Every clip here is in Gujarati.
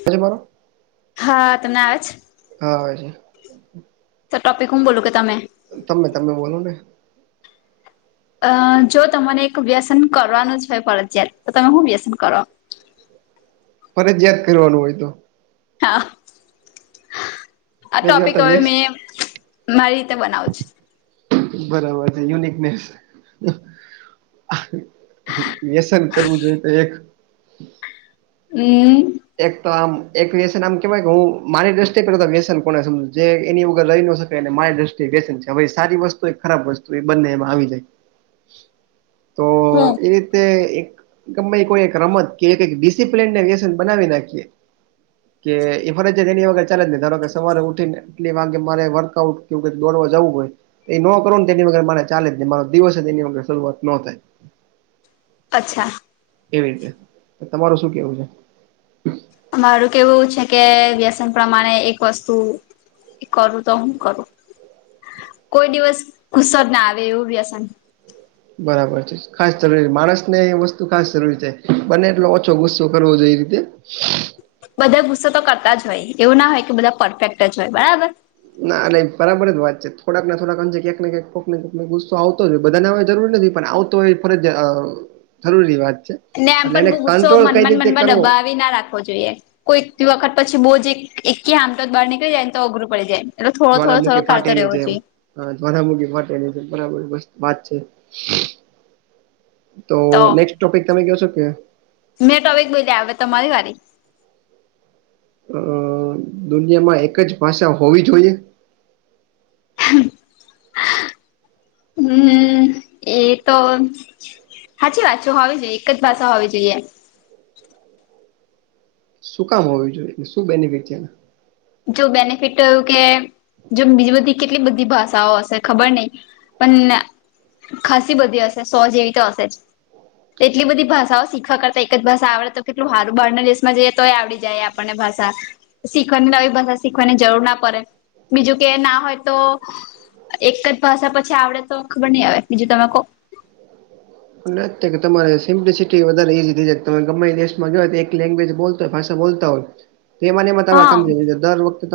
[unintelligible] હા. તને આવે છ? હા આવે છે. તો ટોપિક હું બોલું કે તમે? તમે-તમે બોલો ને. અહ જો તમારે એક વ્યસન કરવાનું જ હોય ફરજિયાત, તો તમે હું વ્યસન કરો? ફરજીયાત કરવાનું હોય તો? હા. આ પેલી વાત ટોપિક તો હવે વ્યસ મે મારી રીતે બનાવું છું. બરાબર છે. યુનિકનેસ. વ્યસન કરવું જોઈએ તો એક હમ્મ. એક તો આમ એક વ્યસન આમ કેવાય કે હું મારી દ્રષ્ટિએ કરું તો વ્યસન કોને સમજે એની વગર રહી નો શક કે એને મારી દ્રષ્ટિએ વ્યસન છે, હવે ઈ સારી વસ્તુ હોય કે ખરાબ વસ્તુ હોય એ બંને એમાં આવી જાય. તો હમ્મ. એ રીતે એક ગમેય કોઈ એક રમત કે એક ડિસીપ્લીનને વ્યસન બનાવી નાખીએ [unintelligible] કે એ ફરજિયાત એની વગર ચાલે જ નહીં. ધારો કે સવારે ઉઠી ને એટલે વાગે મારે વર્કઆઉટ કે એવું કંઈક દોડવા જાવું હોય એ નો કરો ને તો એની વગર મારે ચાલે જ નહીં, મારો દિવસ જ તેની વગર શરૂઆત નો થાય. અચ્છા. એવી રીતે. તો તમારું શું કેવું છે? [inaudible] મારું કેવું એવું છે કે વ્યસન પ્રમાણે એક વસ્તુ કે કરું તો હું કરું? કોઈ દિવસ ગુસ્સો જ ના આવે એવું વ્યસન. બરાબર છે. ખાસ જરૂરી માણસ ને એ વસ્તુ ખાસ જરૂરી છે. બને એટલો ઓછો ગુસ્સો કરવો જોઈ એ. બધા ગુસ્સો તો કરતા જ હોય, એવું ના હોય કે બધા પરફેક્ટ જ હોય. બરાબર? ના એટલે એ બરાબર જ વાત છે. થોડાક ને થોડાક આમ જ્યાં ક્યાંક ને ક્યાંક, કોક ને કોકને ગુસો આવતો જ હોય, બધાને આવે જરૂરી નથી. પણ આવતો હોય એ ફરજિયા અહ જરૂરી વાત છે. ને એમ એટલે પણ એને બહુ ગુસ્સો કંટ્રોલ કઈ મનમાં રીતે મનમાં કરવો દબાવી ના રાખ ખવો જોઈએ. કોઈ વખત પછી બહું જ એક એક [unintelligible] બહાર નીકળી જાય ને તો અઘરું પડી જાય. એટલે થોડો-થોડો-થોડો કાઢતો રહેવો જોઈએ. હા ભરા મોટી માટેની બરાબર વાત છે. તો નેક્સ્ટ ટોપિક તમે ક શો કે? મેટો એક બોલ્યા આવે તમારી વારી. અ દુનિયામાં એક જ ભાષા હોવી જોઈએ? [inaudible] હમ એ તો સાચી વાતચો હોવી જોઈએ એક જ ભાષા હોવી જોઈએ. શું કામ હોવું જોઈએ, એટલે શું બેનિફિટ છે એને? જો બેનિફિટ કે જો બીજી બધી કેટલી બધી ભાષાઓ હશે ખબર નહી? પણ ખાસી બધી હશે સો જે એવી તો હશે જ. એટલી બધી ભાષાઓ શીખવા કરતા એક જ ભાષા આવડે તો કેટલું હારું, બહારના દેશમાં જઈએ તો એ આવડી જાય આપ આપણને ભાષા શીખવા [inaudible] ભાષા શીખવાની જરૂર ના પડે બીજું કે ના હોય તો એક જ ભાષા પછી આવડે તો ખબર નહી આવે બીજું તમે કો કે તમારે સિમ્પ્લિસિટી વધારે ઈઝી થઈ જાય તમે ગમે દેશ માં જો એક લેંગ્વેજ બોલ ભાષા બોલતા હોત હા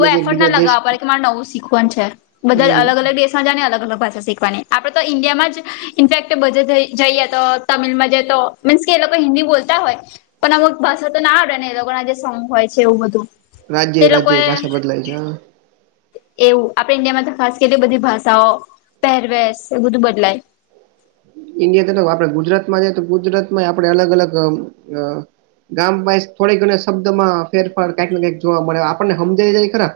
બ એક એફર્ટ ના બીજા દેશ લગાવ પડે કે મારે નવું શીખવાનું છે બધા હમ અલગ અલગ દેશ ને અલગ અલગ ભાષા શીખવાની આપડે તો ઇન્ડિયામાં જ ઇનફેક્ટ બધે જઈએ તો તમિલમાં જ તો મીન્સ કે એ લોકો હિન્દી બોલતા હોય પણ અમુક ભાષા તો ના આવડે ને એ લોકો ના જે સોંગ હોય છે એવું બધું રાજ્ય તે રાજ્ય લોકોએ ભાષા બદલાય છે. એવું આપડે ઇન્ડિયા માં તો ખાસ કેટલી બધી ભાષાઓ પહેરવેશ એ બધું બદલાય. ઇન્ડિયા તો આપડે ગુજરાત માં જ તો ગુજરાત માં આપણે અલગ અલગ ગામ ભ થોડીક ઘણી શબ્દ માં ફેરફાર કંઈક ને કઈક જોવા મળે, આપણને સમજાઈ જાય ખરા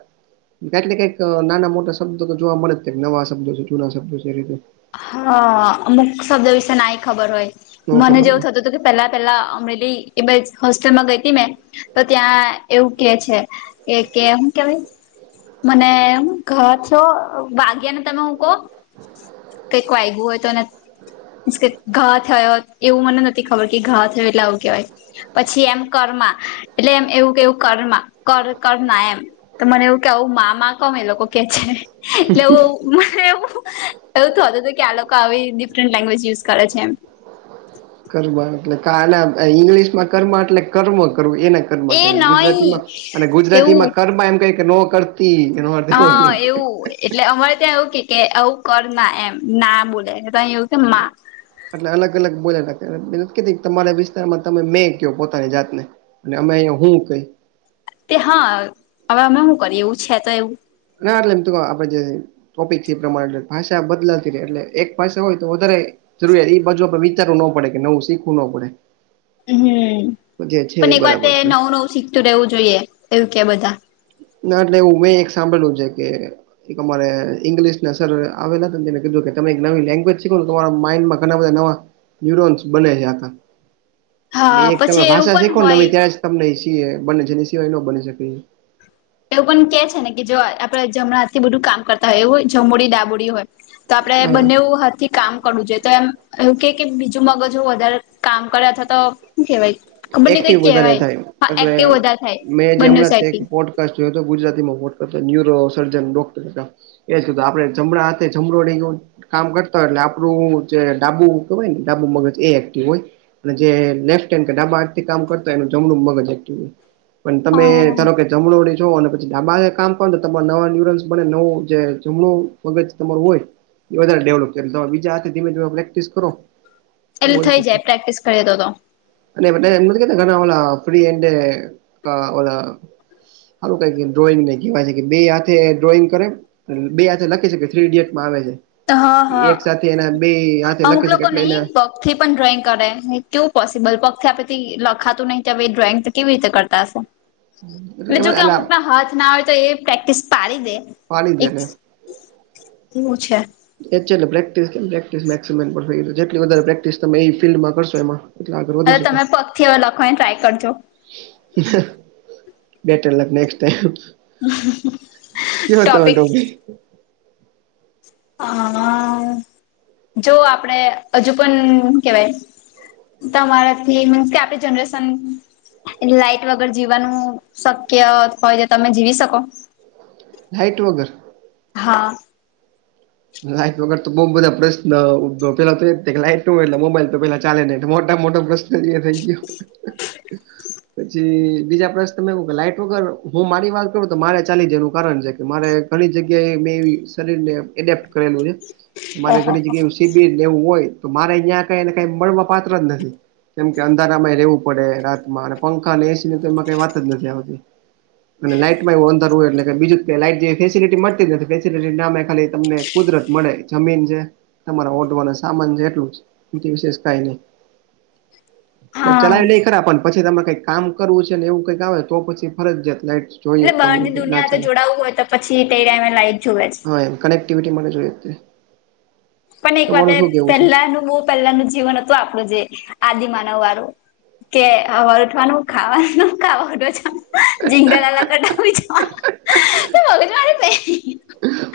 કંઈક ને કઈક નાના મોટા શબ્દ તો જોવા મળે જ કઈક નવા શબ્દો છે જૂના શબ્દો છે એ રીતે હા અમુક શબ્દ વિશે નાઈ ખબર હોય નો મને ખબર જેવું હોય થતું પેલા પેલા અમરેલી એ હોસ્ટેલમાં ગઈ હતી મેં તો ત્યાં એવું કે છે કે કે હું કેવા? મને ઘ છો વાગ્યા ને તમે હું કહો? કંઈક વાયગું હોય તો અને? કે ઘા થયો એવું મને નથી ખબર કે ઘા થયો એટલે આવું કેહેવાય. પછી એમ કર્મા એટલે એમ એવું કેવું કર્મા કર કર્મા એમ તો મને એવું કે આવું મામા કોમ એ લોકો કે છે એટલે એવું મને એવું એવું હતું હતું કે આ લોકો આવી ડિફરન્ટ લેંગ્વેજ યુઝ કરે છે એમ. કર એટલે ઈંગ્લિશ માં કર્મ એટલે કર્મ કરવું એને કર્ એ કેવાય નહી ગુજરાતીમાં અને ગુજરાતી એવું માં કર્મા એમ ક કે નો કરતી એનો અર્થ એવો હા થાય. એવું એટલે અમારે ત્યાં એવું કે કે આવું કર ના એમ ના બોલે ત એવું કે માં. એટલે અલગ અલગ બોલાલા તમારા વિસ્તારમાં તમે મેં કો પોતાની જાતને. અને અમે હું કઈ. તે હા હવે અમે શું કરીએ એવું છે તો એવું ના એટલે કે આપ જે ટોપિક છે, એ પ્રમાણેટલે ભાષા બદલાતી ર એટલે એક ભાષા હોય તો વધારે જરૂરત એ બાજુ આપે વિચારવું ન પડે કે, નવું શીખવું ન પડે. હમ તો જે છે પણ એ એક વારત બરાબર છે. નવું નવું શીખતું રહેવું જોઈએ એવું કે બધા ના એટલે હું મેં એક સાંભળલું છે કે એક અમારે ઈંગ્લિશને સર આવેલાને કીધું કે તમે એક નવી લેંગ્વેજ શીખો તમારા માઈન્ડમા ઘણા બધા નવા નયુરોન્સ બને છે આખા અને હા એક તમે પછી એવું ભાષા પણ શીખો ને નવે ત્યારેં હોય જ તમને બને છે સિવાય ન બની શકે. એવું પણ કે છે ને કે જો આપડે જમણા હા થી બધું કામ કરતા હોય, એવું જમોડી ડાબોડી હોય. તો આપડણે હા બંનેવું હાથે કામ કરવું જોઈએ, તો એમ એવું કે કે બીજું મગજ વધારે કામ કરે, અથવા તો શું કેવાય? બંને કઈક એક્ટિવ વધારે કહેવાય થાય હ એટલે એક્ટિવ વધા થાય બંને સા યો ગુજરાતીમાં કર ન્યુરો સર્જન ડોક્ટર હતા એ જ કીધું આપડે જમણાડા હથે જમો નઈ ગય કામ કરતા હોય એટલે આપણું જે ડાબુ કેહેવાય ને ડાબુ મગજ એ એક્ટિવ હોય અને જે લેફ્ટ હેન્ડ કે ડાબા હાથ થી કામ કરતા એનું જમણું મગજ એક્ટ પણ હ તમે ધારો કે જમણોડી છો અને પછી ડાબા કામ કર તો તમા નવા ન્યુરન્સ બને નવું જે જમણું મગજ તમારું હોય એ વધારે ડેવલપ કરમે બીાથે ધીમે ધીમે પ્રેક્ટસ કરો એટલે થઈ જાય પ્રેક્ટિસ કરીએ તો તો અ એ કેતાળ ફ એડ સારું ક ડ્રોઈંગ ન કહેવાય છે કે બે હાથે ડ્રોઈંગ કરે બે આજે લખી શ કે થ્રી ઇડિયટમાં આવે છે હા હા એક સાથે એના બે હાથે લખી શકે એટલે એને પથી પણ ડ્રોઈંગ કરે કેવું પોસિબલ પગથી આપેથી લખાતું નહીિ કે હવે એ ડ્રોઈંગ તો કેવી રીતે કરતા હશે એટલે એમ જો કે જ અમુક ના હાથ ના હોય તો એ પ્રેક્ટિસ પાડી દે પાડી દે એક એટલે ઓ અ્છા એ જ તમે ફિલ્ડમાં કરશો એમાં એટલે આગળ હ વધી શકો તમે પગ થી હવે લખવાની ટ્રાય કરજો બેટર લખ નેક્ ટાઈમ કે ત ટોપિક ટડી હ જો આપડે હજુ પણ કેવાય તમારાથી મીન્સ કે આપણી જનરેશન લાાઈટ વગર જીવવાનું શક્ય હોય તો તમે જીવી શકો લાઇટ વગર હા લાઈટ વગર તો બઉુ બધા પ્રશ્ન પેલા તો લાઈટ ન હોયટલે મોબાઈલ તો પેલા ચાલે નેટ મોટા મોટા પ્રશ્ન ચલ થેન્ક યુ પછી બીજા પ્રશ્ન ત ક કે લાઈટ વગર હું મારી વાત કરું તો મારે ચાલી જાયનું કારણ છે કે મારે ઘણી જગ્યાએ મેં શરીરને એડેપ્ટ કરેલું છે મારે ઓહો ઘણી જગ્યાએ શિબિર એવું હોય તો મારે જ્યાં કઈને કઈ મળવા પાત્ર જ નથી કેમ કે અંધારામાં રહેેવું પડે રાતમાં અને પંખા અને એસી તો એમાં કઈ વાત જ નથી આવતી અને લાઈટમાં એવું અંદર હોુંય એટલે કે બીજું લાઈટ ફેસિલિટી મળતી જ ફેસલટી ના ખાલી તમને કુદરત મળે જમીન છે તમારા ઓઢવાનું સામાન છે એટલું જ એ વિશેષ કઈ નહી [inaudible] હા ચલાય નહીં કરા પણ પછી તરે કઈક કામ કરવું છે ને એવું કઈક આવે તો પછી ફરજ જત લાઈટ જોઈએ એટલે જ બહણ તેની એવું ની કંઈક ના દુનિયા સાથે ચાલે જોડાવું હોય તો પછી તે ટાઈમે લાઈટ જોુવે છે હા એમ કનેક્ટિવિટી માટે જોઈ પણ એક વાત પહેલાનું બહ પહેલાનું જીવન હતું આપણું જે આદિમાનવ વાળું કે વળઠવાનું ખાવાનું ખાવાો છ જીંગલાલા કટક છ બલ મારી ન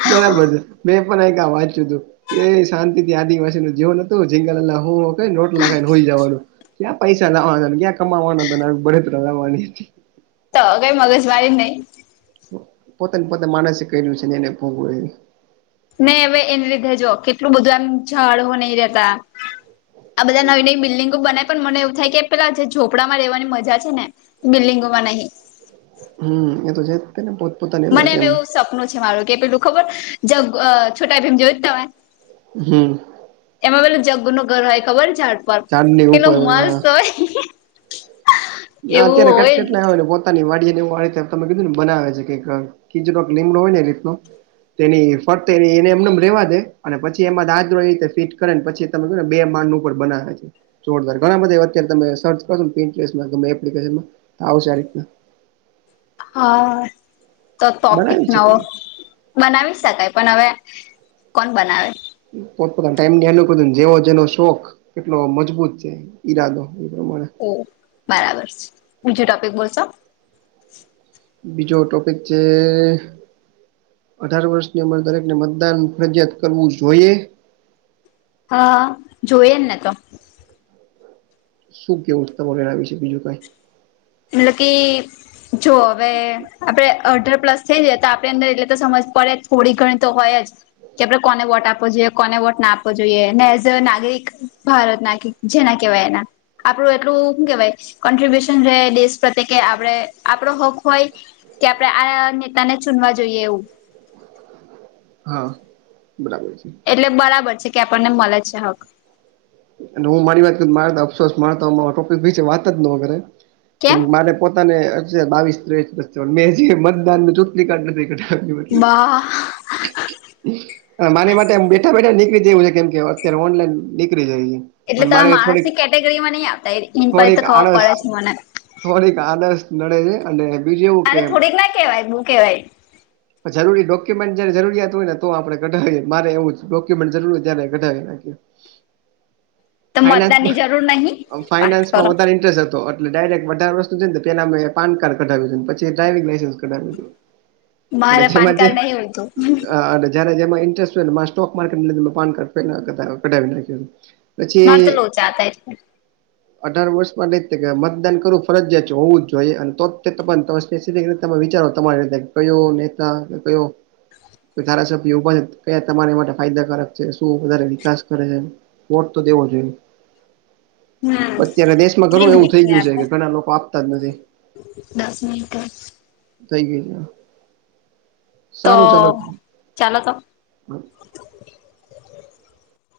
બરાબર છે બેં પણ એક આવાજ જુ હતું એ શાંતિ થી આદિવાસી ન જેવો નોતો જીંગ હું નોટ લખાય ને હોય જવાનું ક્યાં પૈસા લાવવાના હતાને ક્યાં કમાવાનો હતો બળતરા લાવવાની હતી તો કઈ મગસ વાાઈહી પોતાને પોતા માણસે કર્યું છે ને એને ભોગવું નહી હવે એને લીધે જો કેટલું બધું એમ જડવો નહી રતા આ બધા નવી નવી બિલ્ડિંગો બનાય પણ મને એવું થાય કે પેલા જે ઝોપડામાં રહેવાની મજા છે ને બિલ્ડીંગમાં નહી હ એ તો છે ને પોત પોતાની મને એમ એવું સપનું છે મારું કે પેલું ખબર જગ છોટા ભીમ જોય છ તમે? હમ એમાં પેલું જગ્ગુ નું ઘર હોય ખબર ઝાડ પર ઝાડની કેટલું ઉપર મસ્ત હોય. હ એવું અત્યારે કટ હોય કેટલા આવે પો ની વાડીને તમે કીધું ને બનાવે છે કે કીજડો લીમડો હોય ને એ રીતનો તેની ફરતેની એને એમનેમ રેવા દે અને પછી એમાં દાત રીતે ફીટ કરે પછી ને બે માન ઉપર બનાવે છે જોરદાર ઘણા બધા અત્યારે તમે સર્ચ કરો તમે એપ્લિકેશનમાં આવશે રીતના હા તો ટોપિક બનાવી છે નવો કઈ બનાવી શકાય પણ હવે કોણ બનાવે. પોતપતા ટાઈમલને જેવો જેનો શોખ કેટલો મજબૂત છે ઈરાદો એ પ્રમાણે ઓ બરાબર છે બીજું ટોપિક બોલશો બીજો ટોપિક છે. અઢાર વર્ષની અમર દરેકને મતદાન ફરજિયાત કરવું જોઈએ? હા જોયજને તો શું કેવ તમારુ આના વિશે બીજું કઈ લેકી જો હવે આપડે અઢાર પ્લસ થઈ જાય તો આપણે અંદર એટલે તો સમજ પડે જ થોડી ઘણી તો હોય જ કે આપડે કોને વોટ આપવો જોઈએ કોને વોટ ના આપવો જોઈએ એઝ નાગરિક ભારત નાખી જેના કેવાય એના આપડું એટલું શું કેવાય કોન્ટ્રિબ્યુશન રહે દેશ પ્રત્યે કે આપણે આપડો હક હોય કે આપડે આ નેતાને ચૂનવા જોઈએ એવું. હા બરાબર છે. એટલે બરાબર છે કે આપણને મળે છે હક અને હું મારી વાત મારતો અફસોસ મારતો ટોપિક ભી છે વાત જ નો કરે કે કેમ મારે પોતાને બાવીસ ત્રેવીસ મેં જે મતદાન નુ ચૂંટણી કાર્ડ નથી બનાવ્યું એટલે. બા મારી માટે બેઠા બેઠા નીકળી જવું છે કેમ કે અત્યારે ઓનલાઈન ની કરી જાઈએ. એટલે તમે માનસ ની કેટેગરી માં નહી આવતા ઇન પડ થોડીક તો ખબર આળસ પડે છે મને. થોડીક આલસ નડે છે અને બીજું એવું કે અને થોડીક ના કેવાય બહુ કેવાય જરૂરી ડોક્યુમેન્ટ જયારે જરૂરિયાત હોય ને તો આપડે કઢાવીએ મારે એવું ડોક્યુમેન્ટ જરૂર હોય ત્યારે કઢાવી નાખીએ. તો મતદાનની જરૂર નહી ફાઈનાન્સમાં વાત ફાઈનાન્સમાં કરો વધારે ઇન્ટરેસ્ટ હતો એટલે ડાયરેક અઢાર વસ્તુ છે ને પેલા મે પાન કાર્ડ કઢાવ્યુ પછી ડ્રાઈવિંગ લાયસન્સ કઢાવ્યું હતું અ મારે પાન છેમાંજે કાર્ડ નહી હોતું હ જયારે જેમાં ઇન્ટરેસ્ટ હોય મા સ્ટોક માર્કેટ લીઘ મેં પાન કાર્ડ કઢાવી લીધો પછી મારે તો લોચા હતા એટલે અઢાર વર્ષમાં લઈ મતદાન કરવું ફરજિયાત હોવું જ જોઈએ અને તો જ તે તમારા સ્પેસિફિક રીતે તમે વિચારો તમારી રીતે કયો નેતા કયો ધારાસભ્ય ઉભા છે કયા તમારી માટે ફાયદાકારક છે શું વધારે વિકાસ કરે છે. વોટ તો દેવો જોઈએ હમ અત્યારે દેશમાં કેટલી ઘણું એવું મિનિટ થઈ ગયું છે કે આપણે ઘણા લોકો તમદી દસ મનટે થઈ ગય છે. તો સારું ચાલો ચાલો તો